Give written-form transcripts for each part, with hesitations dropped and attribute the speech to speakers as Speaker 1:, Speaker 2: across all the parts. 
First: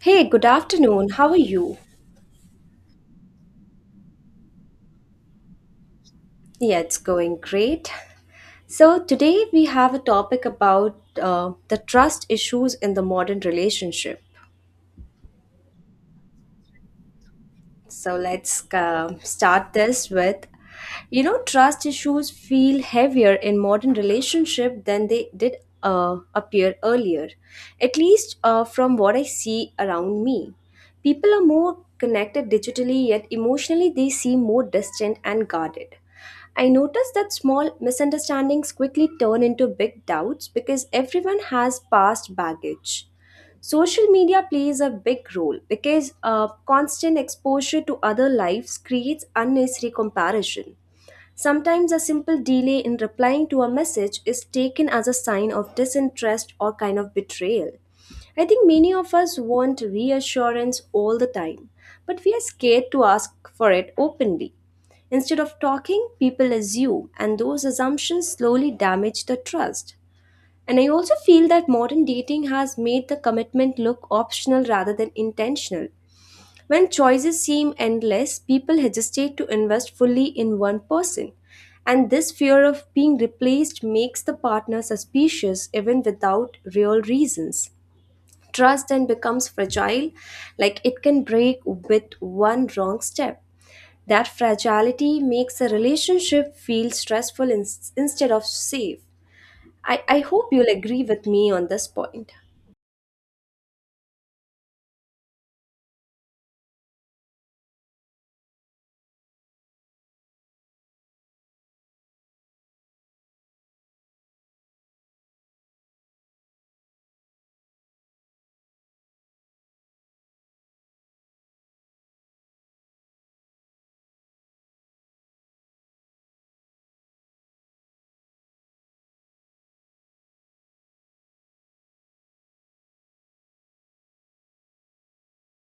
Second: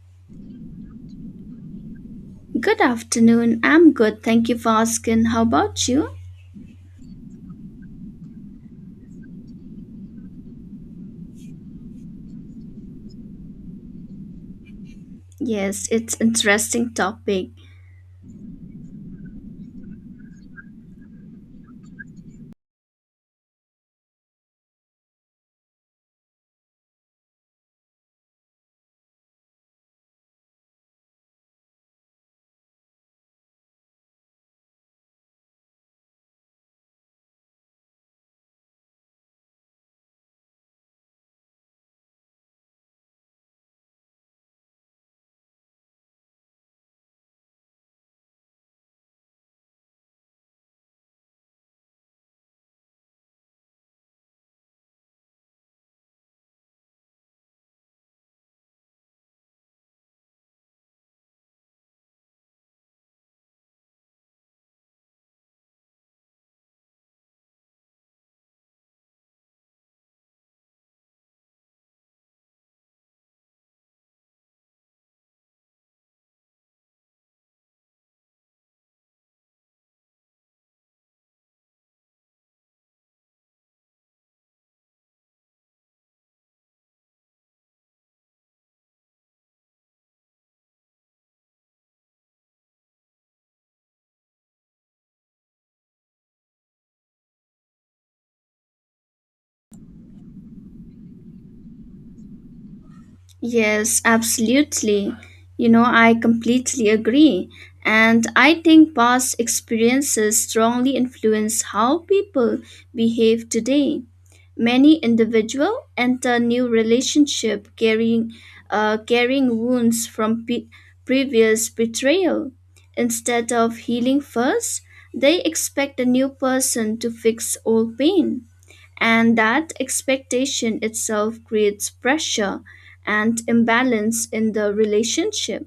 Speaker 1: Hey, good afternoon. How are you?
Speaker 2: Good afternoon. I'm good. Thank you for asking. How about you?
Speaker 1: Yeah, it's going great. So, today we have a topic about the trust issues in the modern relationship.
Speaker 2: Yes, it's interesting topic.
Speaker 1: So let's start this with trust issues feel heavier in modern relationship than they did appear earlier, at least from what I see around me. People are more connected digitally, yet emotionally they seem more distant and guarded. I notice that small misunderstandings quickly turn into big doubts because everyone has past baggage. Social media plays a big role because constant exposure to other lives creates unnecessary comparison. Sometimes a simple delay in replying to a message is taken as a sign of disinterest or kind of betrayal. I think many of us want reassurance all the time, but we are scared to ask for it openly. Instead of talking, people assume, and those assumptions slowly damage the trust. And I also feel that modern dating has made the commitment look optional rather than intentional. When choices seem endless, people hesitate to invest fully in one person. And this fear of being replaced makes the partner suspicious even without real reasons. Trust then becomes fragile, like it can break with one wrong step. That fragility makes a relationship feel stressful instead of safe. I hope you'll agree with me on this point.
Speaker 2: Yes, absolutely. You know, I completely agree. And I think past experiences strongly influence how people behave today. Many individuals enter new relationship carrying wounds from previous betrayal. Instead of healing first, they expect a new person to fix old pain and that expectation itself creates pressure and imbalance in the relationship.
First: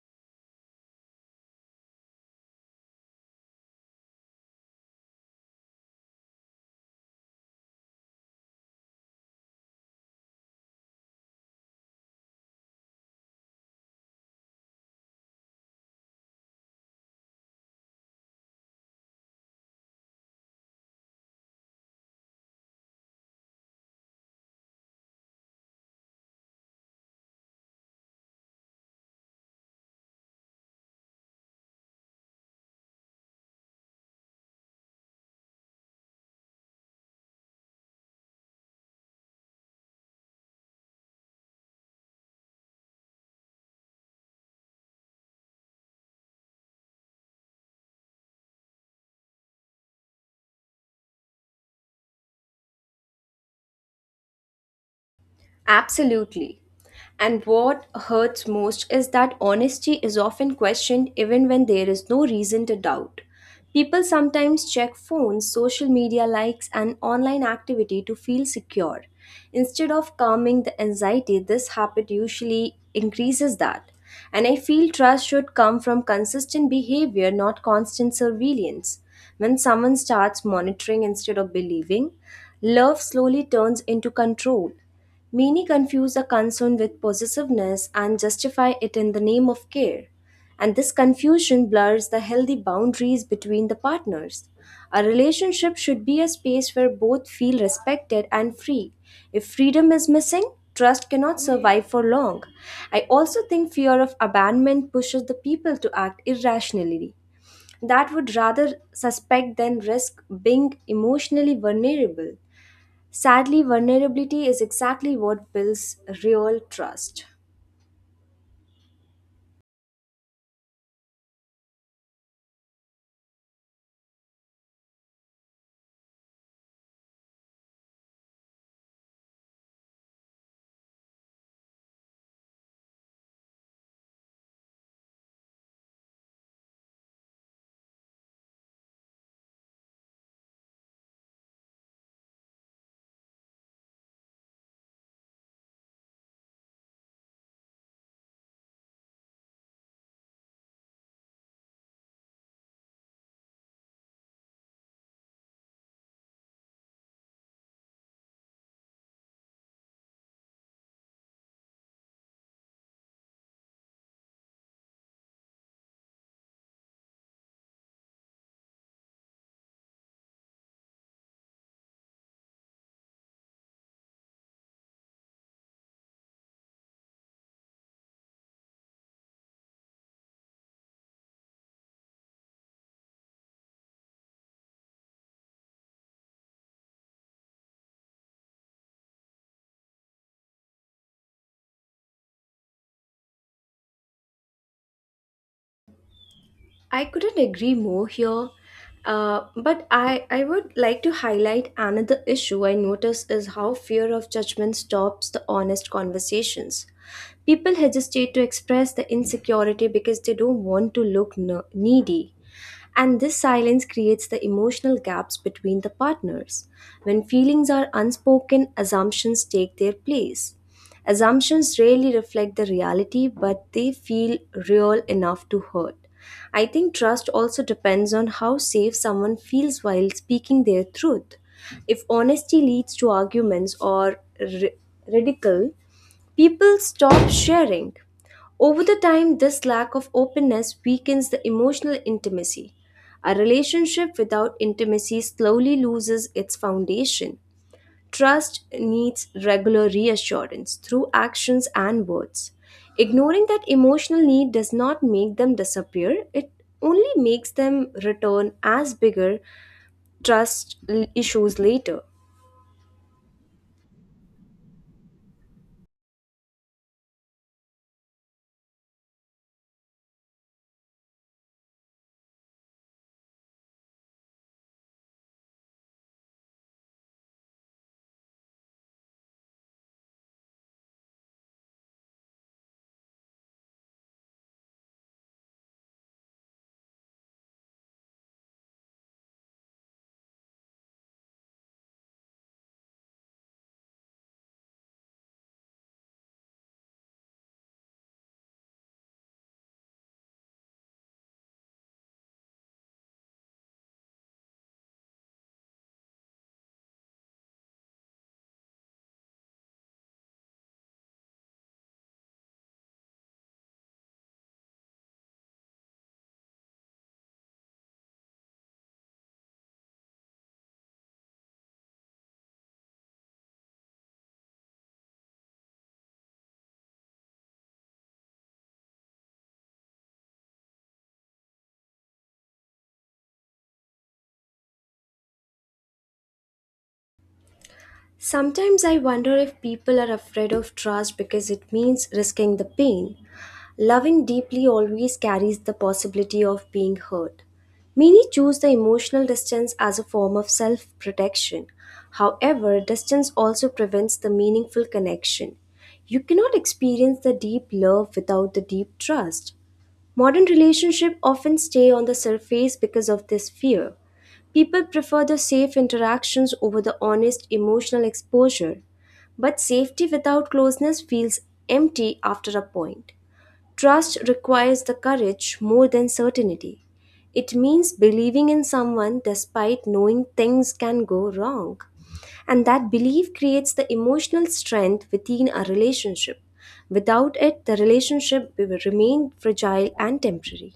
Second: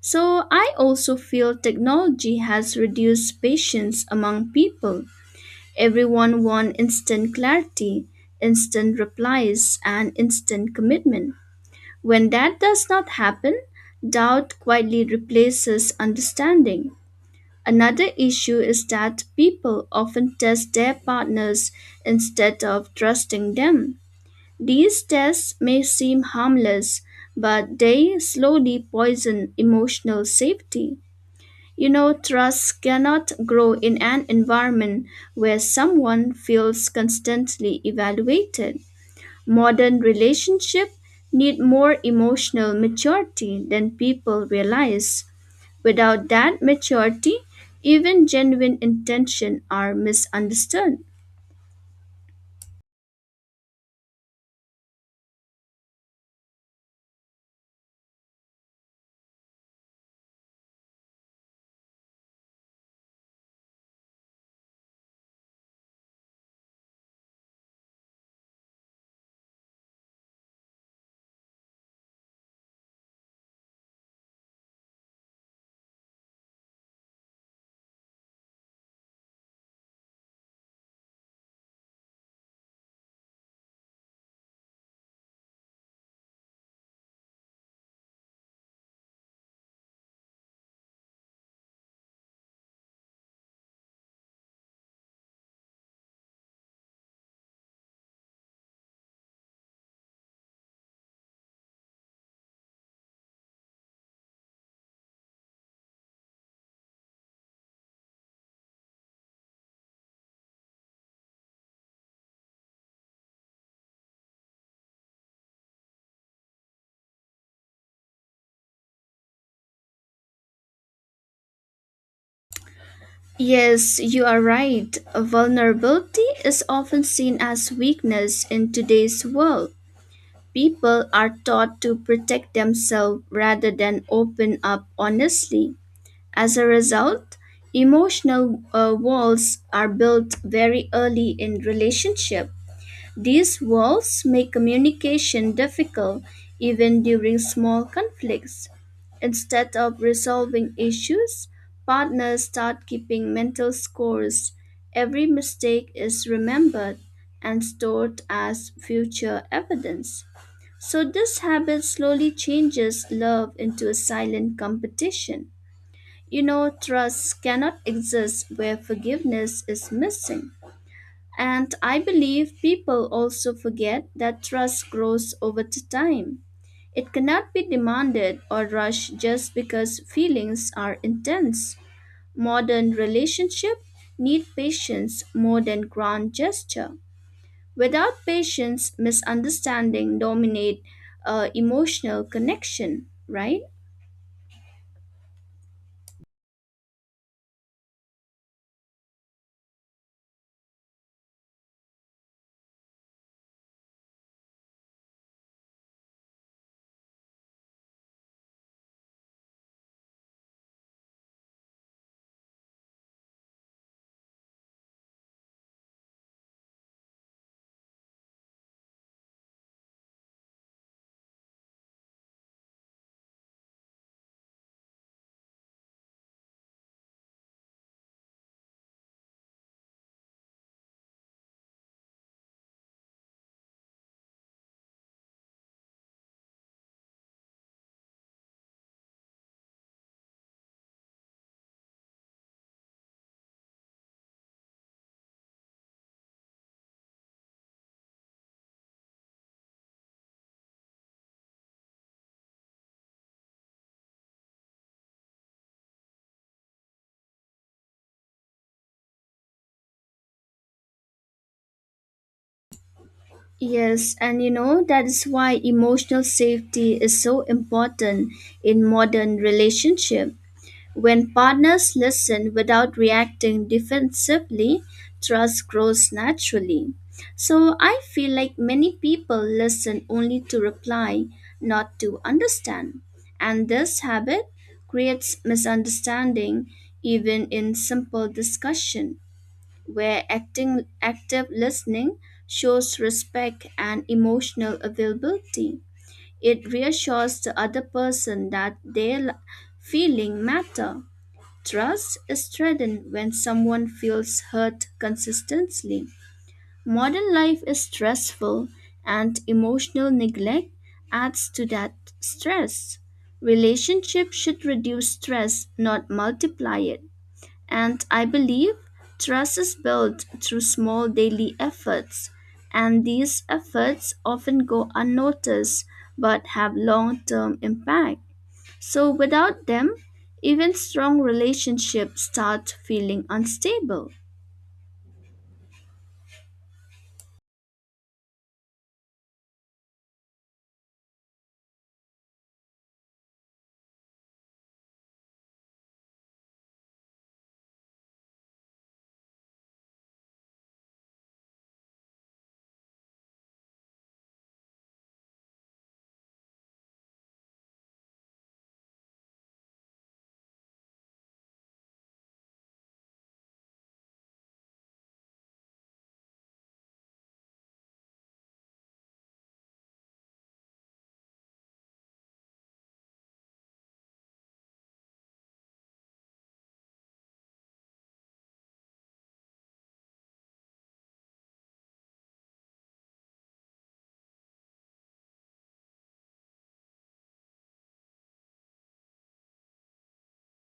Speaker 2: So I also feel technology has reduced patience among people. Everyone wants instant clarity, instant replies, and instant commitment. When that does not happen, doubt quietly replaces understanding. Another issue is that people often test their partners instead of trusting them. These tests may seem harmless, but they slowly poison emotional safety. You know, trust cannot grow in an environment where someone feels constantly evaluated. Modern relationships need more emotional maturity than people realize. Without that maturity, even genuine intentions are misunderstood.
Speaker 1: Absolutely. And what hurts most is that honesty is often questioned even when there is no reason to doubt. People sometimes check phones, social media likes, and online activity to feel secure. Instead of calming the anxiety, this habit usually increases that. And I feel trust should come from consistent behavior, not constant surveillance. When someone starts monitoring instead of believing, love slowly turns into control. Many confuse a concern with possessiveness and justify it in the name of care, and this confusion blurs the healthy boundaries between the partners. A relationship should be a space where both feel respected and free. If freedom is missing, trust cannot survive for long. I also think fear of abandonment pushes the people to act irrationally, that would rather suspect than risk being emotionally vulnerable. Sadly, vulnerability is exactly what builds real trust.
Speaker 2: Yes, you are right. Vulnerability is often seen as weakness in today's world. People are taught to protect themselves rather than open up honestly. As a result, emotional walls are built very early in relationship. These walls make communication difficult even during small conflicts. Instead of resolving issues, partners start keeping mental scores. Every mistake is remembered and stored as future evidence. So, this habit slowly changes love into a silent competition. You know, trust cannot exist where forgiveness is missing. And I believe people also forget that trust grows over time. It cannot be demanded or rushed just because feelings are intense. Modern relationships need patience more than grand gesture. Without patience, misunderstanding dominate emotional connection, right?
Speaker 1: I couldn't agree more here, but I would like to highlight another issue I notice is how fear of judgment stops the honest conversations. People hesitate to express the insecurity because they don't want to look needy. And this silence creates the emotional gaps between the partners. When feelings are unspoken, assumptions take their place. Assumptions rarely reflect the reality, but they feel real enough to hurt. I think trust also depends on how safe someone feels while speaking their truth. If honesty leads to arguments or ridicule, people stop sharing. Over the time, this lack of openness weakens the emotional intimacy. A relationship without intimacy slowly loses its foundation. Trust needs regular reassurance through actions and words. Ignoring that emotional need does not make them disappear, it only makes them return as bigger trust issues later.
Speaker 2: Yes, and you know that is why emotional safety is so important in modern relationship. When partners listen without reacting defensively, trust grows naturally. So I feel like many people listen only to reply, not to understand. And this habit creates misunderstanding even in simple discussion where acting active listening shows respect and emotional availability. It reassures the other person that their feeling matter. Trust is threatened when someone feels hurt consistently. Modern life is stressful, and emotional neglect adds to that stress. Relationships should reduce stress, not multiply it. And I believe trust is built through small daily efforts, and these efforts often go unnoticed but have long term impact. So without them, even strong relationships start feeling unstable.
Speaker 1: Sometimes I wonder if people are afraid of trust because it means risking the pain. Loving deeply always carries the possibility of being hurt. Many choose the emotional distance as a form of self protection. However, distance also prevents the meaningful connection. You cannot experience the deep love without the deep trust. Modern relationships often stay on the surface because of this fear. People prefer the safe interactions over the honest emotional exposure, but safety without closeness feels empty after a point. Trust requires the courage more than certainty. It means believing in someone despite knowing things can go wrong. And that belief creates the emotional strength within a relationship. Without it, the relationship will remain fragile and temporary.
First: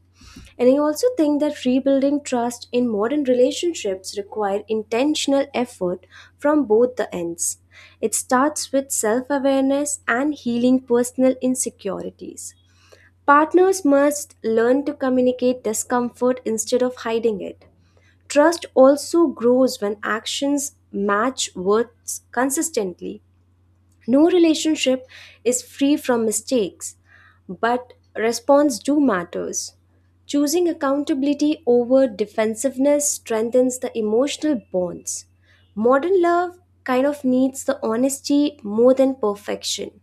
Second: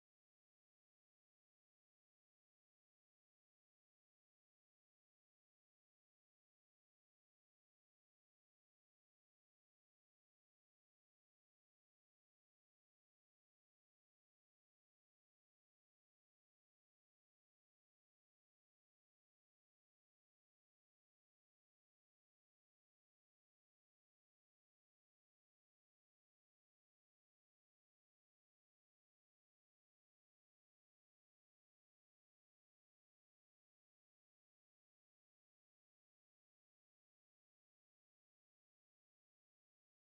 Speaker 1: And I also think that rebuilding trust in modern relationships require intentional effort from both the ends. It starts with self-awareness and healing personal insecurities. Partners must learn to communicate discomfort instead of hiding it. Trust also grows when actions match words consistently. No relationship is free from mistakes, but response do matters. Choosing accountability over defensiveness strengthens the emotional bonds. Modern love kind of needs the honesty more than perfection.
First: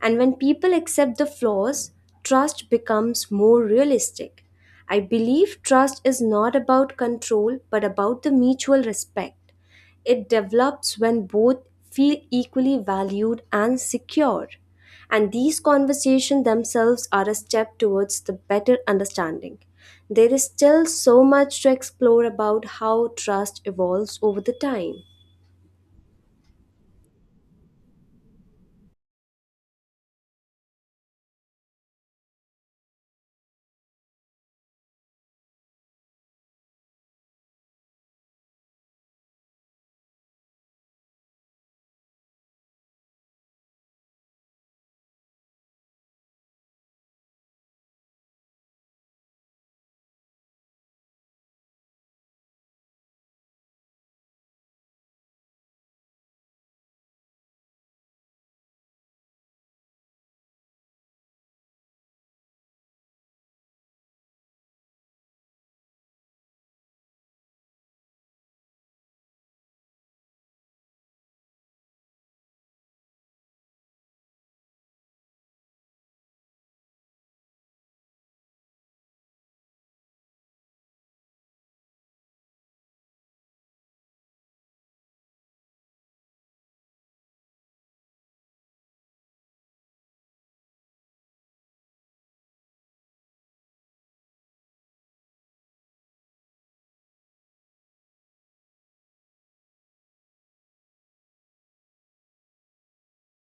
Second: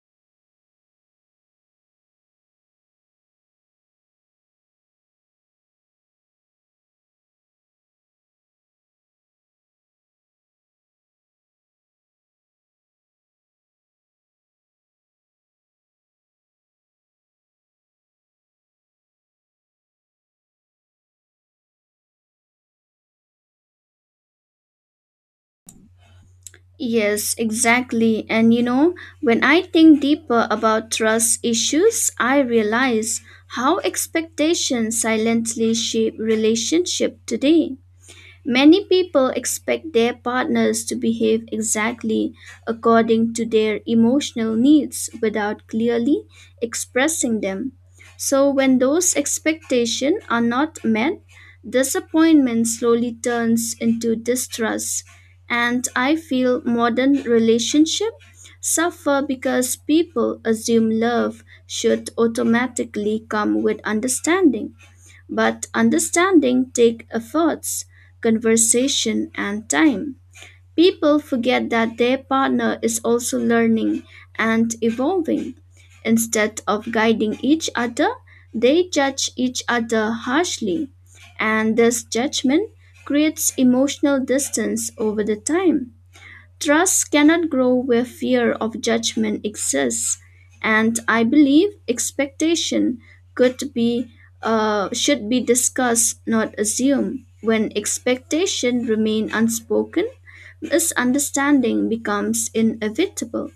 Speaker 1: And when people accept the flaws, trust becomes more realistic. I believe trust is not about control but about the mutual respect. It develops when both feel equally valued and secure. And these conversations themselves are a step towards the better understanding. There is still so much to explore about how trust evolves over the time.
Speaker 2: Yes, exactly. And you know, when I think deeper about trust issues, I realize how expectations silently shape relationship today. Many people expect their partners to behave exactly according to their emotional needs without clearly expressing them. So, when those expectations are not met, disappointment slowly turns into distrust. And I feel modern relationships suffer because people assume love should automatically come with understanding. But understanding takes efforts, conversation, and time. People forget that their partner is also learning and evolving. Instead of guiding each other, they judge each other harshly, and this judgment creates emotional distance over the time. Trust cannot grow where fear of judgment exists, and I believe expectation could be should be discussed, not assumed. When expectation remain unspoken, misunderstanding becomes inevitable.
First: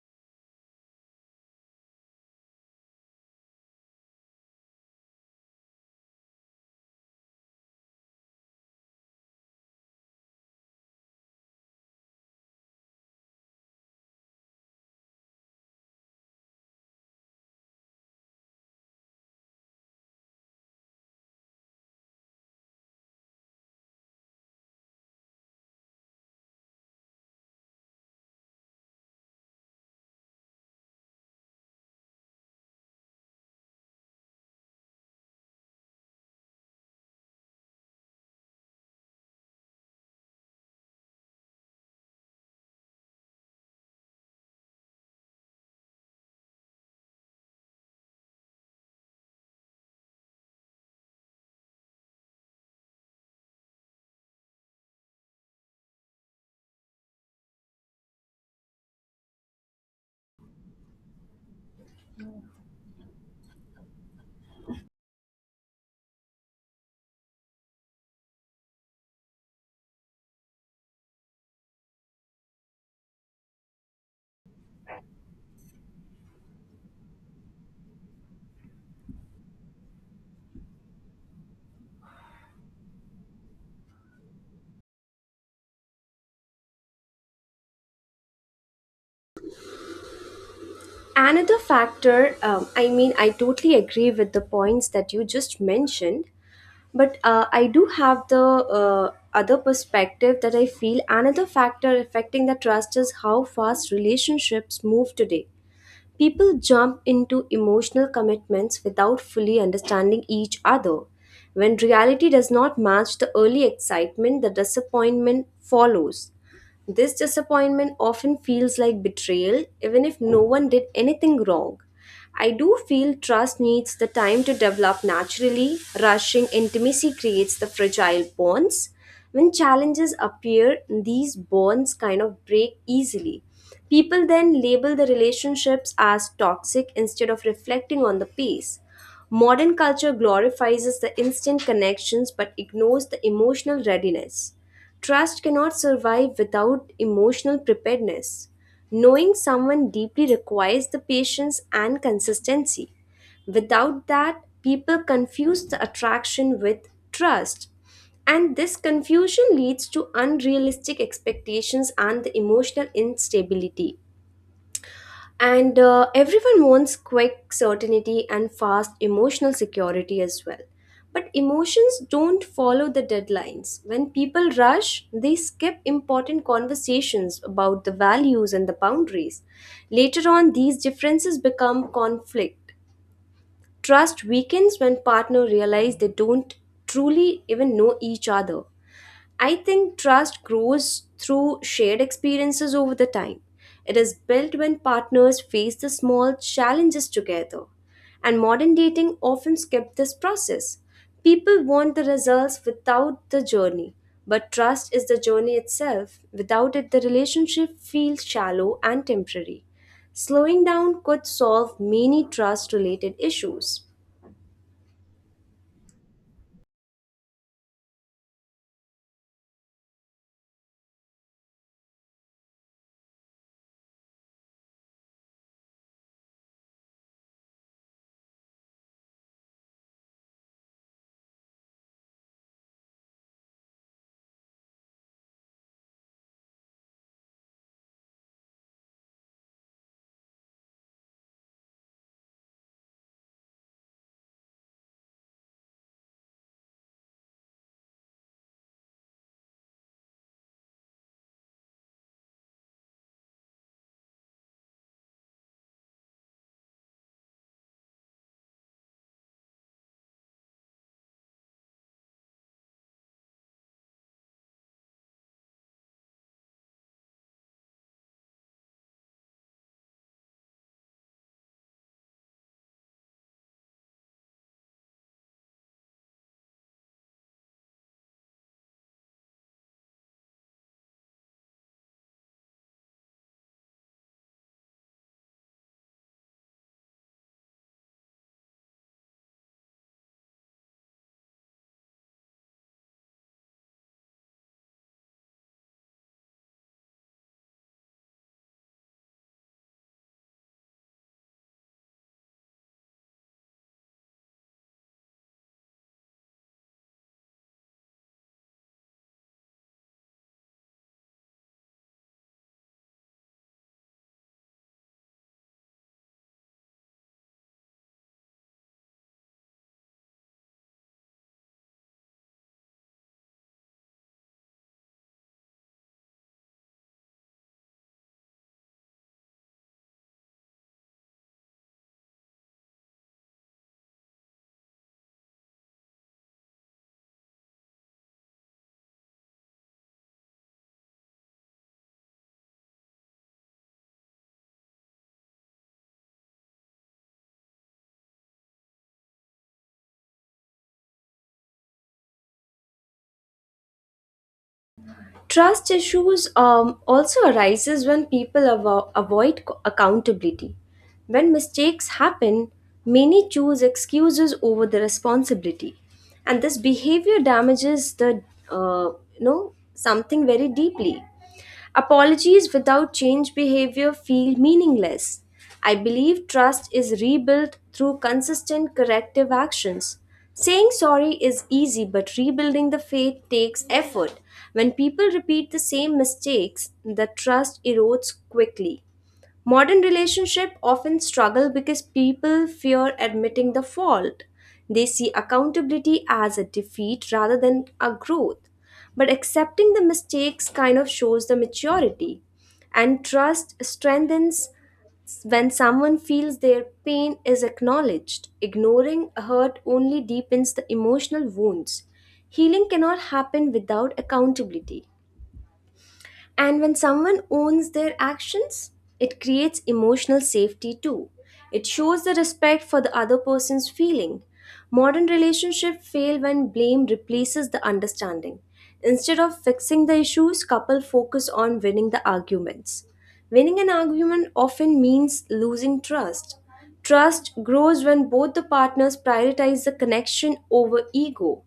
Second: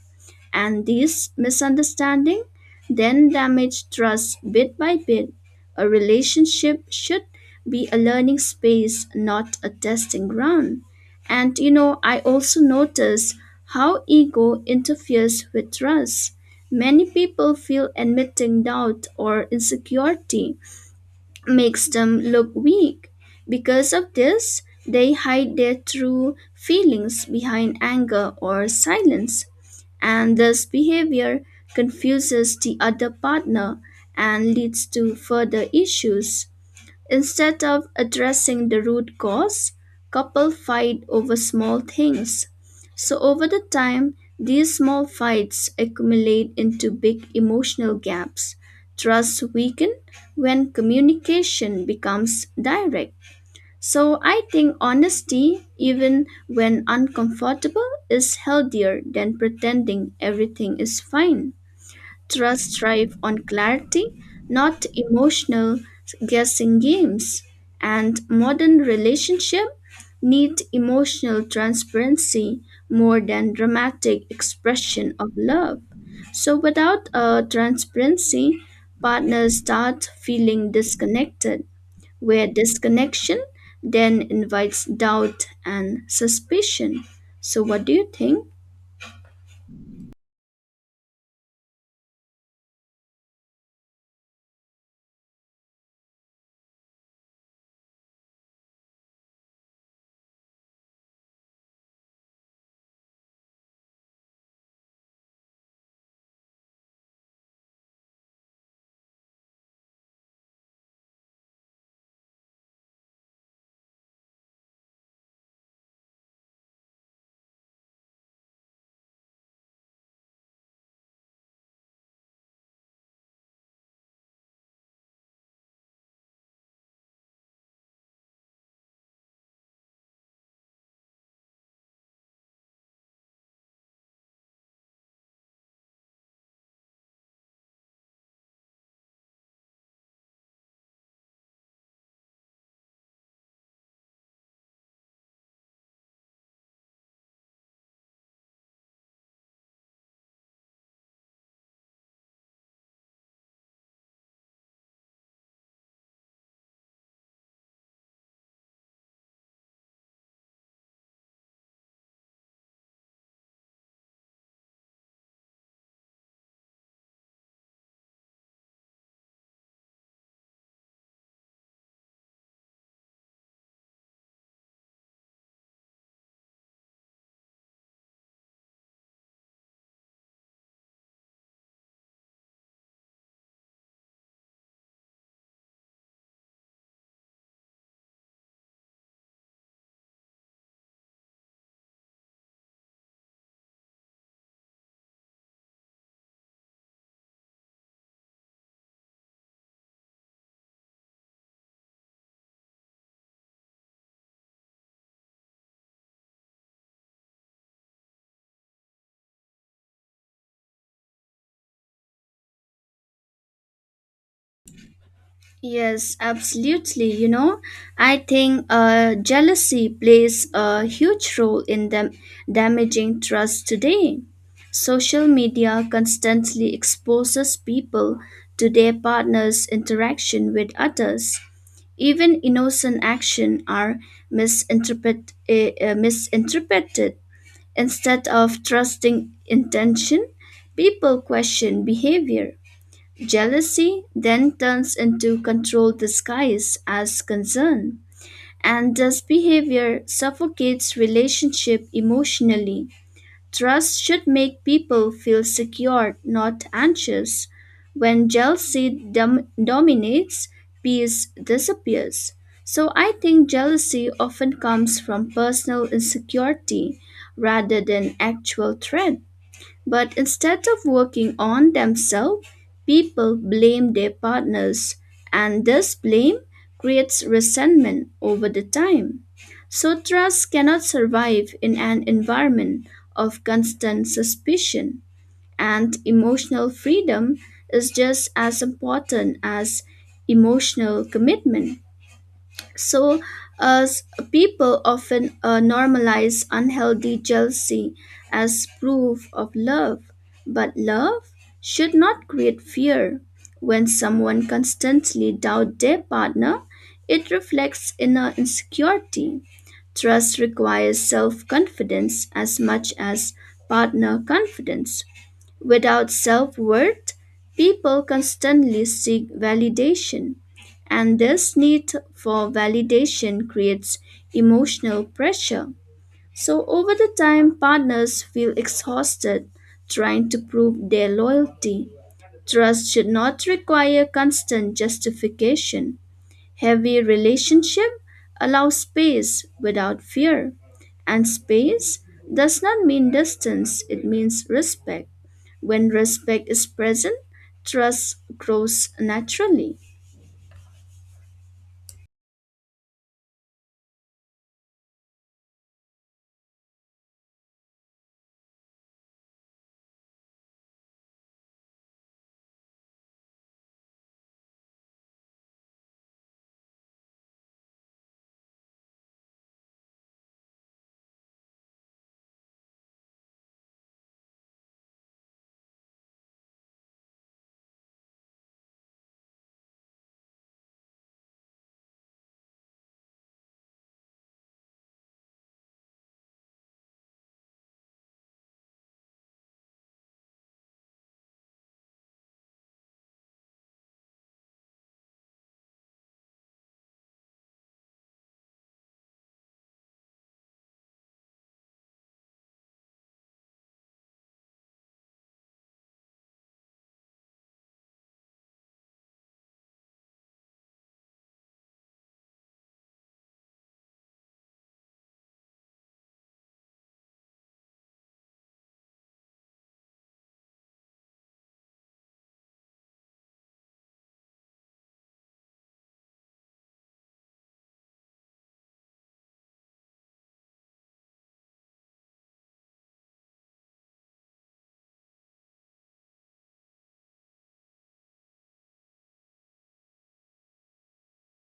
Speaker 2: And these misunderstandings then damage trust bit by bit. A relationship should be a learning space, not a testing ground. And you know, I also notice how ego interferes with trust. Many people feel admitting doubt or insecurity makes them look weak. Because of this, they hide their true feelings behind anger or silence, and this behavior confuses the other partner and leads to further issues. Instead of addressing the root cause, couples fight over small things. So over the time, these small fights accumulate into big emotional gaps. Trust weakens when communication becomes direct. So I think honesty, even when uncomfortable, is healthier than pretending everything is fine. Trust thrive on clarity, not emotional guessing games. And modern relationship need emotional transparency more than dramatic expression of love. So without a transparency, partners start feeling disconnected where disconnection then invites doubt and suspicion. So, what do you think?
Speaker 1: Another factor, I mean, I totally agree with the points that you just mentioned, but I do have the other perspective that I feel another factor affecting the trust is how fast relationships move today. People jump into emotional commitments without fully understanding each other. When reality does not match the early excitement, the disappointment follows. This disappointment often feels like betrayal, even if no one did anything wrong. I do feel trust needs the time to develop naturally. Rushing intimacy creates the fragile bonds. When challenges appear, these bonds kind of break easily. People then label the relationships as toxic instead of reflecting on the pace. Modern culture glorifies the instant connections but ignores the emotional readiness. Trust cannot survive without emotional preparedness. Knowing someone deeply requires the patience and consistency. Without that, people confuse the attraction with trust. And this confusion leads to unrealistic expectations and the emotional instability. And everyone wants quick certainty and fast emotional security as well. But emotions don't follow the deadlines. When people rush, they skip important conversations about the values and the boundaries. Later on, these differences become conflict. Trust weakens when partners realize they don't truly even know each other. I think trust grows through shared experiences over the time. It is built when partners face the small challenges together. And modern dating often skips this process. People want the results without the journey, but trust is the journey itself. Without it, the relationship feels shallow and temporary. Slowing down could solve many trust related issues.
Speaker 2: Yes, absolutely. You know, I think jealousy plays a huge role in them damaging trust today. Social media constantly exposes people to their partner's interaction with others. Even innocent action are misinterpreted. Instead of trusting intention, people question behavior. Jealousy then turns into control disguised as concern, and this behavior suffocates relationship emotionally. Trust should make people feel secure, not anxious. When jealousy dominates, peace disappears. So I think jealousy often comes from personal insecurity rather than actual threat. But instead of working on themselves, people blame their partners, and this blame creates resentment over the time. So trust cannot survive in an environment of constant suspicion, and emotional freedom is just as important as emotional commitment. So, as people often normalize unhealthy jealousy as proof of love, but love should not create fear. When someone constantly doubts their partner, it reflects inner insecurity. Trust requires self confidence as much as partner confidence. Without self worth, people constantly seek validation, and this need for validation creates emotional pressure. So, over the time, partners feel exhausted trying to prove their loyalty. Trust should not require constant justification. Heavy relationship allows space without fear. And space does not mean distance, it means respect. When respect is present, trust grows naturally.
Speaker 1: Trust issues also arises when people avoid accountability. When mistakes happen, many choose excuses over the responsibility, and this behavior damages the uh, something very deeply. Apologies without change behavior feel meaningless. I believe trust is rebuilt through consistent corrective actions. Saying sorry is easy, but rebuilding the faith takes effort. When people repeat the same mistakes, the trust erodes quickly. Modern relationships often struggle because people fear admitting the fault. They see accountability as a defeat rather than a growth. But accepting the mistakes kind of shows the maturity. And trust strengthens when someone feels their pain is acknowledged. Ignoring hurt only deepens the emotional wounds. Healing cannot happen without accountability. And when someone owns their actions, it creates emotional safety too. It shows the respect for the other person's feeling. Modern relationships fail when blame replaces the understanding. Instead of fixing the issues, couple focus on winning the arguments. Winning an argument often means losing trust. Trust grows when both the partners prioritize the connection over ego,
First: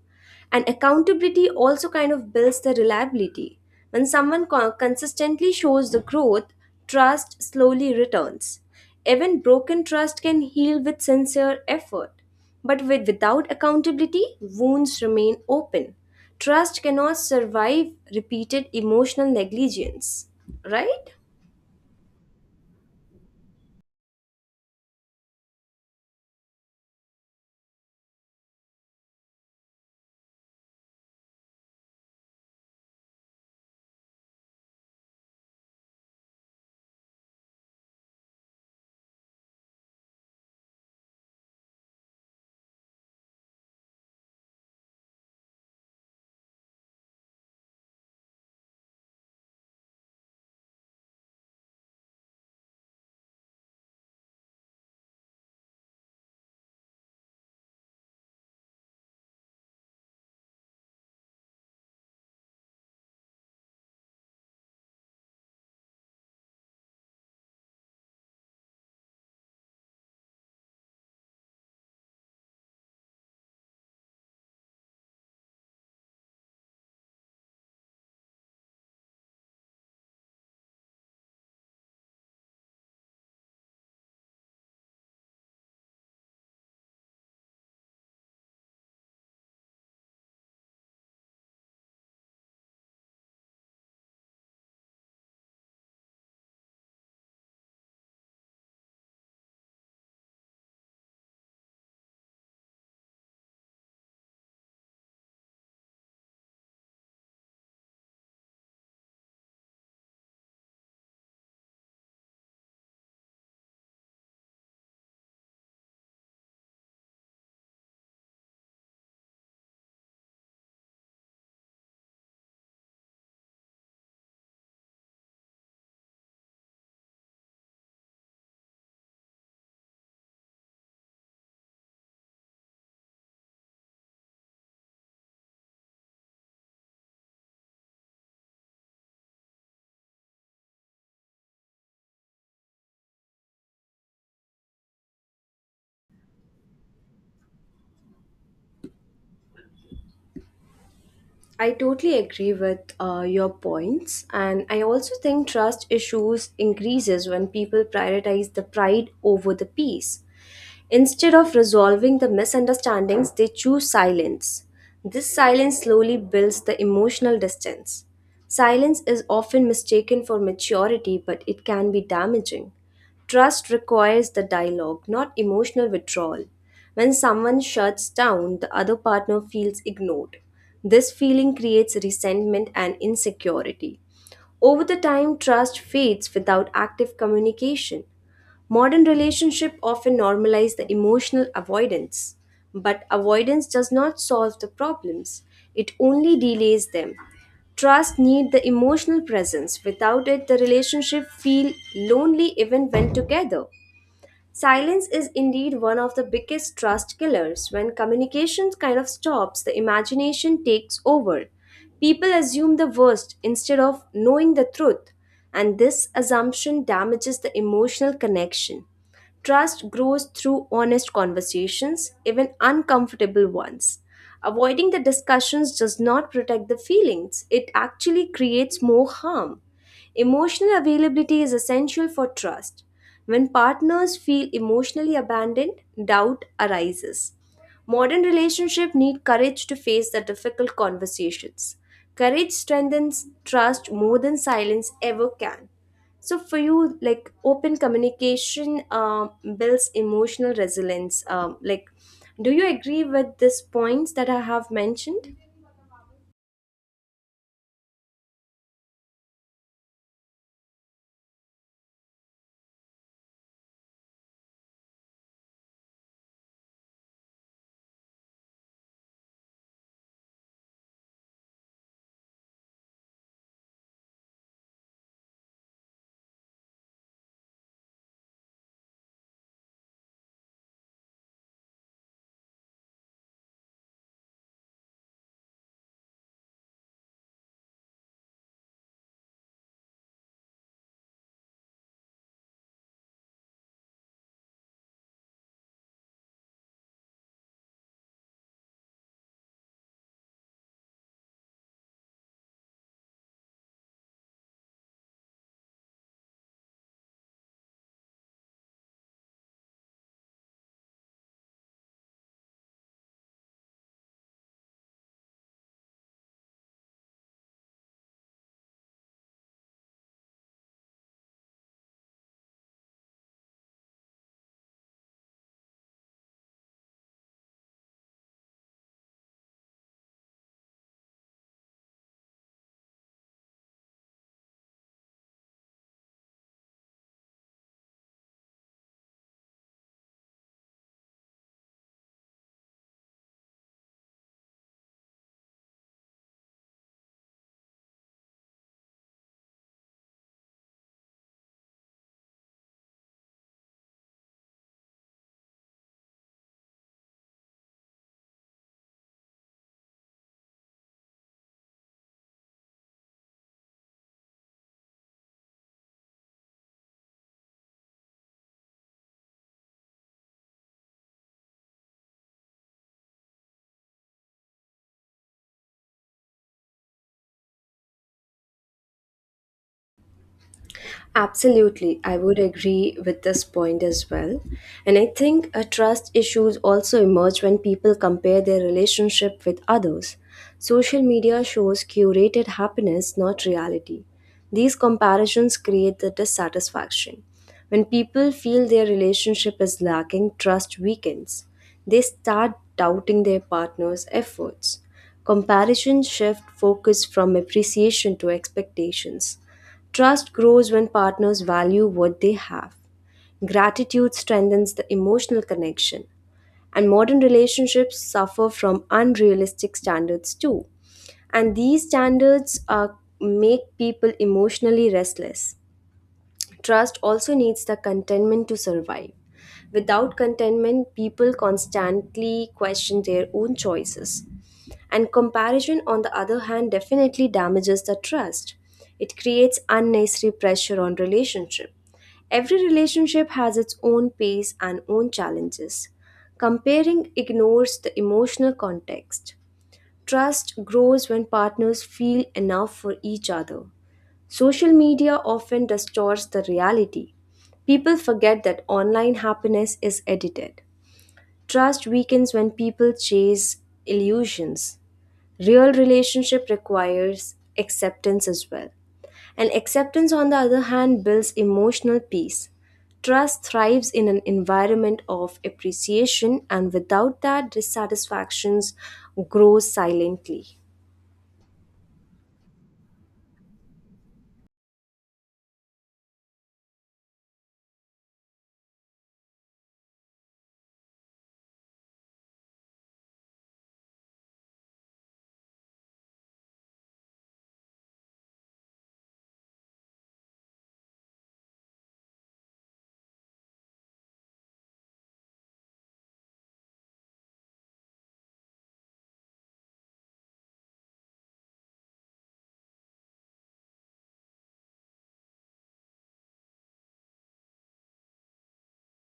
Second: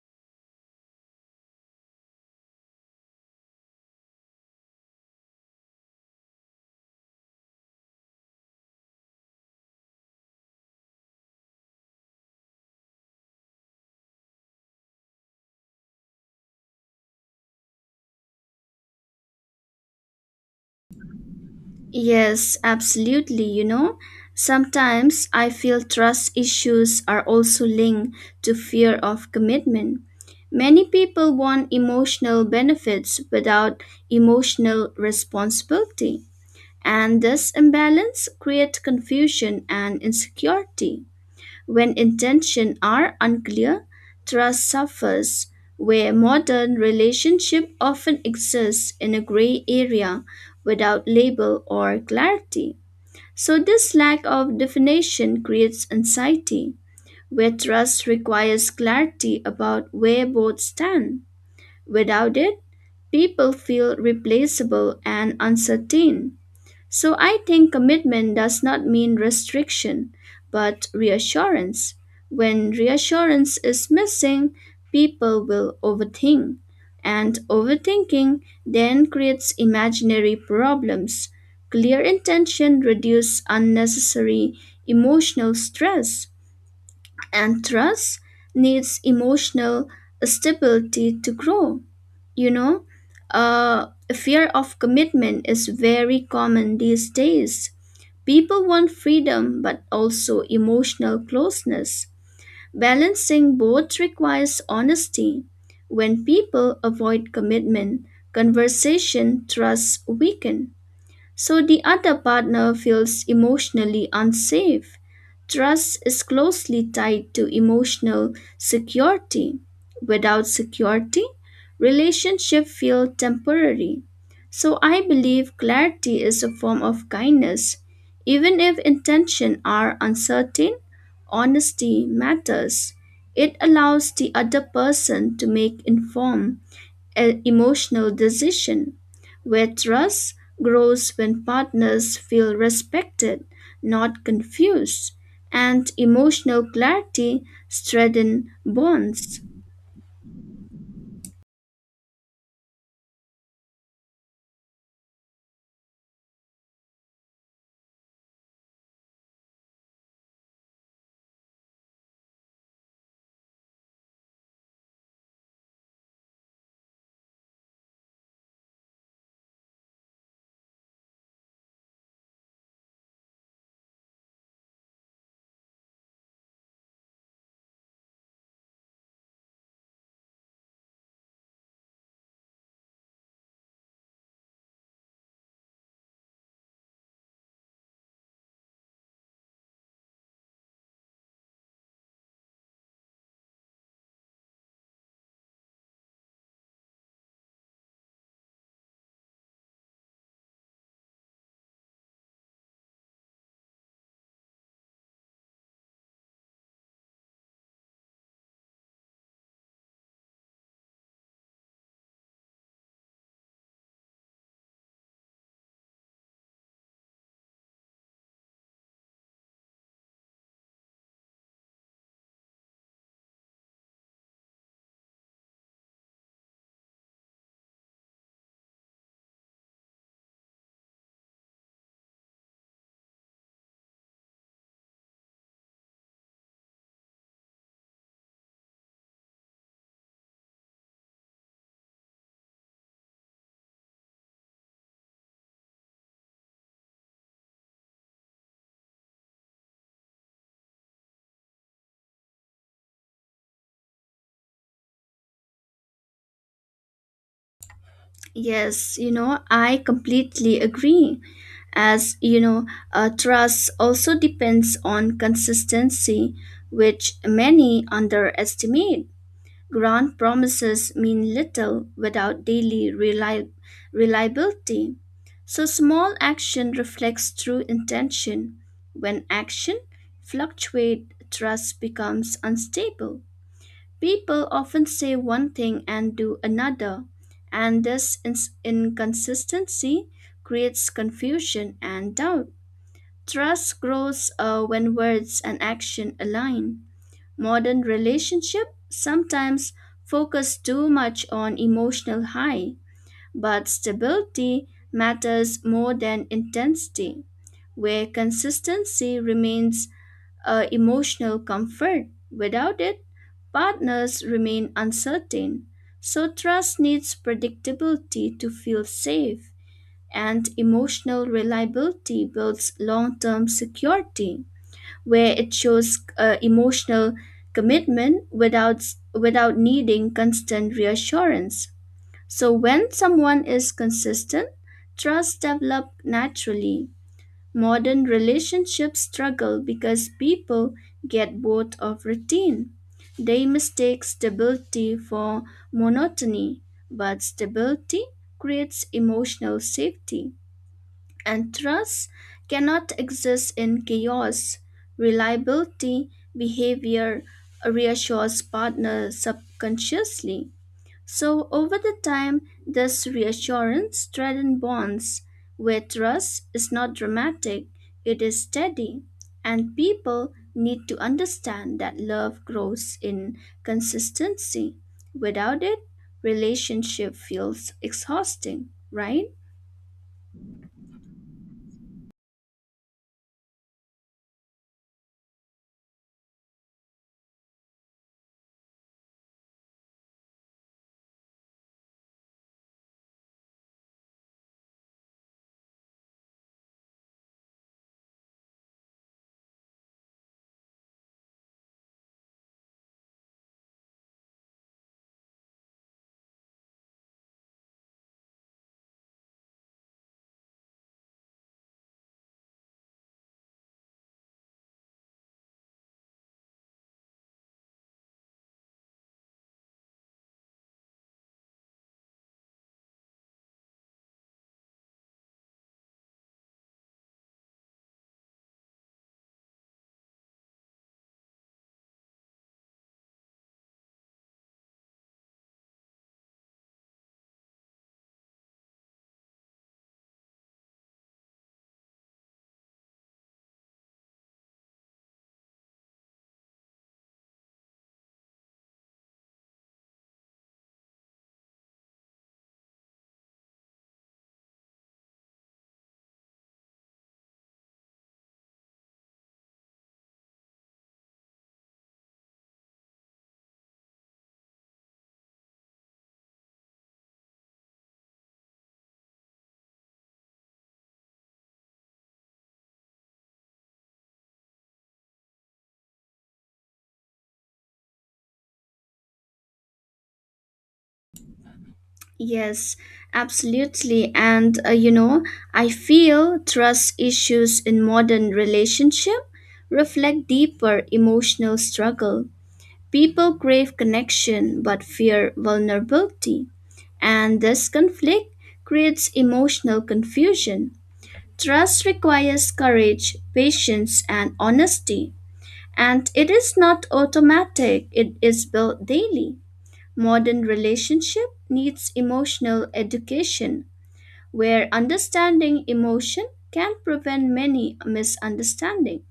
Speaker 1: and accountability also kind of builds the reliability. When someone consistently shows the growth, trust slowly returns. Even broken trust can heal with sincere effort, but without accountability wounds remain open. Trust cannot survive repeated emotional negligence, right?
Speaker 2: Yes, absolutely. You know, sometimes I feel trust issues are also linked to fear of commitment. Many people want emotional benefits without emotional responsibility. And this imbalance creates confusion and insecurity. When intentions are unclear, trust suffers, where modern relationship often exists in a gray area without label or clarity. So this lack of definition creates anxiety, where trust requires clarity about where both stand. Without it, people feel replaceable and uncertain. So I think commitment does not mean restriction, but reassurance. When reassurance is missing, people will overthink, and overthinking then creates imaginary problems. Clear intention reduces unnecessary emotional stress. And trust needs emotional stability to grow. You know, uh, fear of commitment is very common these days. People want freedom but also emotional closeness. Balancing both requires honesty. When people avoid commitment, conversation, trust weaken so the other partner feels emotionally unsafe. Trust is closely tied to emotional security. Without security, relationships feel temporary. So I believe clarity is a form of kindness. Even if intention are uncertain, honesty matters. It allows the other person to make informed an emotional decision where trust grows when partners feel respected, not confused, and emotional clarity strengthens bonds.
Speaker 1: I totally agree with your points, and I also think trust issues increases when people prioritize the pride over the peace. Instead of resolving the misunderstandings, they choose silence. This silence slowly builds the emotional distance. Silence is often mistaken for maturity, but it can be damaging. Trust requires the dialogue, not emotional withdrawal. When someone shuts down, the other partner feels ignored. This feeling creates resentment and insecurity. Over the time, trust fades without active communication. Modern relationships often normalize the emotional avoidance, but avoidance does not solve the problems, it only delays them. Trust needs the emotional presence. Without it, the relationship feel lonely even when together. Silence is indeed one of the biggest trust killers. When communication kind of stops, the imagination takes over. People assume the worst instead of knowing the truth, and this assumption damages the emotional connection. Trust grows through honest conversations, even uncomfortable ones. Avoiding the discussions does not protect the feelings, it actually creates more harm. Emotional availability is essential for trust. When partners feel emotionally abandoned, doubt arises. Modern relationships need courage to face the difficult conversations. Courage strengthens trust more than silence ever can. So for you, like, open communication builds emotional resilience. Like, do you agree with these points that I have mentioned?
Speaker 2: Yes, you know, I completely agree. As you know, trust also depends on consistency, which many underestimate. Grand promises mean little without daily reliability. So small action reflects true intention. When action fluctuates, trust becomes unstable. People often say one thing and do another, and this inconsistency creates confusion and doubt. Trust grows when words and action align. Modern relationship sometimes focus too much on emotional high, but stability matters more than intensity, where consistency remains a emotional comfort. Without it, partners remain uncertain. So trust needs predictability to feel safe, and emotional reliability builds long-term security where it shows emotional commitment without needing constant reassurance. So when someone is consistent, trust develops naturally. Modern relationships struggle because people get bored of routine. They mistake stability for monotony, but stability creates emotional safety. And trust cannot exist in chaos. Reliability behavior reassures partner subconsciously. So over the time, this reassurance strengthens bonds where trust is not dramatic, it is steady. And people need to understand that love grows in consistency. Without it, relationship feels exhausting, right?
Speaker 1: Absolutely, I would agree with this point as well. And I think trust issues also emerge when people compare their relationship with others. Social media shows curated happiness, not reality. These comparisons create the dissatisfaction. When people feel their relationship is lacking, trust weakens. They start doubting their partner's efforts. Comparison shift focus from appreciation to expectations. Trust grows when partners value what they have. Gratitude strengthens the emotional connection. And modern relationships suffer from unrealistic standards too. And these standards are, make people emotionally restless. Trust also needs the contentment to survive. Without contentment, people constantly question their own choices. And comparison, on the other hand, definitely damages the trust. It creates unnecessary pressure on relationship. Every relationship has its own pace and own challenges. Comparing ignores the emotional context. Trust grows when partners feel enough for each other. Social media often distorts the reality. People forget that online happiness is edited. Trust weakens when people chase illusions. Real relationship requires acceptance as well. And acceptance, on the other hand, builds emotional peace. Trust thrives in an environment of appreciation, and without that, dissatisfactions grow silently.
Speaker 2: Yes, absolutely. And you know, I feel trust issues in modern relationship reflect deeper emotional struggle. People crave connection but fear vulnerability, and this conflict creates emotional confusion. Trust requires courage, patience, and honesty, and it is not automatic. It is built daily. Modern relationship needs emotional education where understanding emotion can prevent many misunderstandings.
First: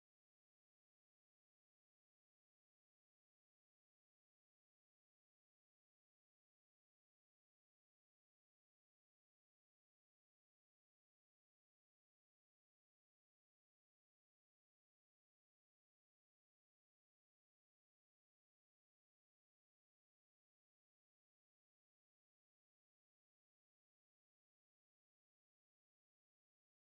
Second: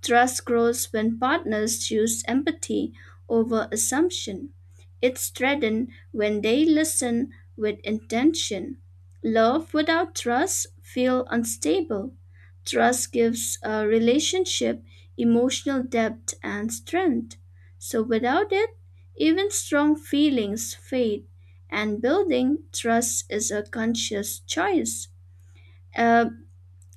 Speaker 2: Trust grows when partners choose empathy over assumption. It's strengthened when they listen with intention. Love without trust feels unstable. Trust gives a relationship emotional depth and strength. So without it, even strong feelings fade, and building trust is a conscious choice. Uh,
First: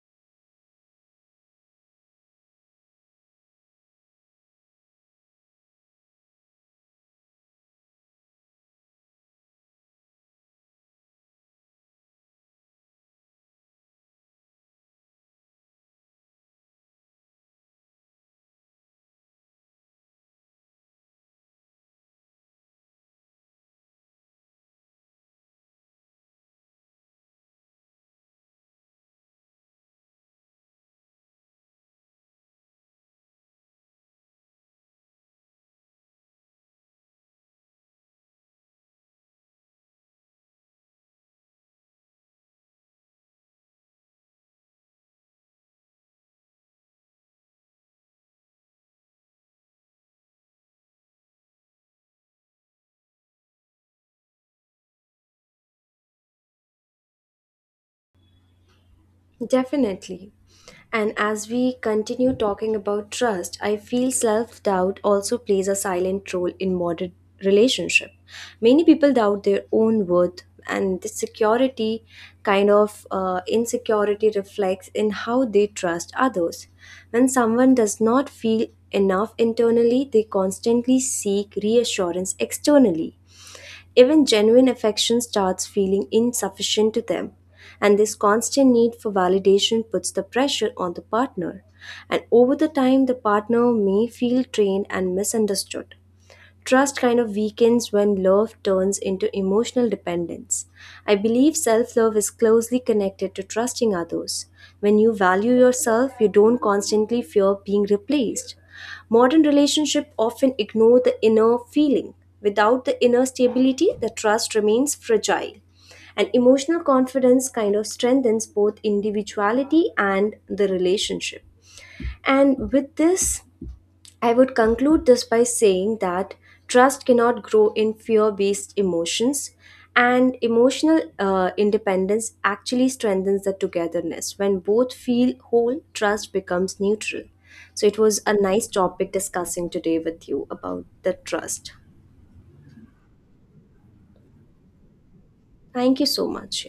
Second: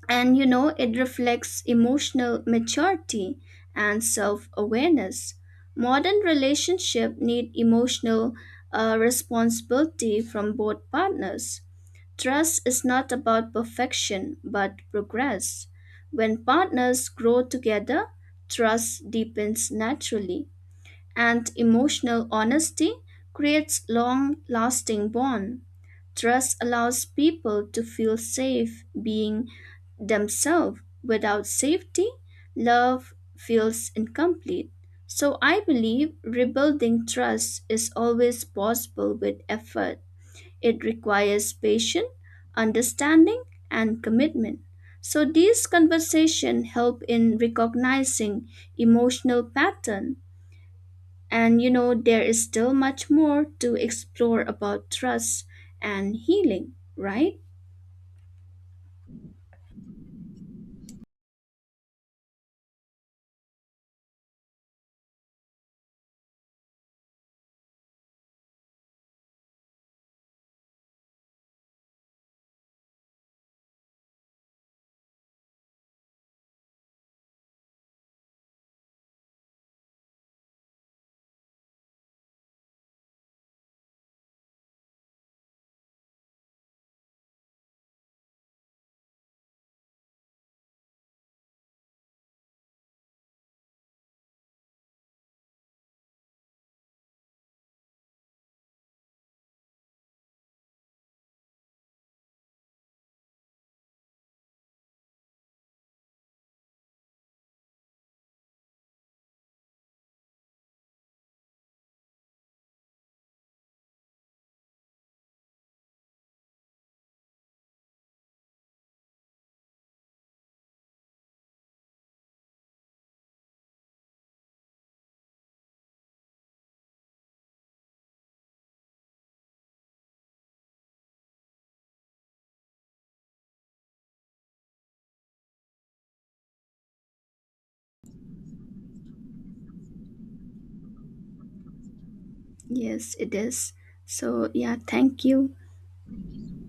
Speaker 2: and you know it reflects emotional maturity and self-awareness modern relationship need emotional responsibility from both partners trust is not about perfection but progress when partners grow together trust deepens naturally and emotional honesty creates long lasting bond trust allows people to feel safe being themselves. Without safety, love feels incomplete. So I believe rebuilding trust is always possible with effort. It requires patience, understanding, and commitment. So these conversations help in recognizing emotional pattern. And you know, there is still much more to explore about trust and healing, right?
Speaker 1: Definitely. And as we continue talking about trust, I feel self doubt also plays a silent role in modern relationship. Many people doubt their own worth, and this security kind of insecurity reflects in how they trust others. When someone does not feel enough internally, they constantly seek reassurance externally. Even genuine affection starts feeling insufficient to them, and this constant need for validation puts the pressure on the partner. And over the time, the partner may feel drained and misunderstood. Trust kind of weakens when love turns into emotional dependence. I believe self love is closely connected to trusting others. When you value yourself, you don't constantly fear being replaced. Modern relationships often ignore the inner feeling. Without the inner stability, the trust remains fragile. And emotional confidence kind of strengthens both individuality and the relationship. And with this, I would conclude this by saying that trust cannot grow in fear based emotions, and emotional independence actually strengthens the togetherness. When both feel whole, trust becomes neutral. So, it was a nice topic discussing today with you about the trust.
Speaker 2: Yes, it is. So yeah, thank you.
Speaker 1: Thank you so much.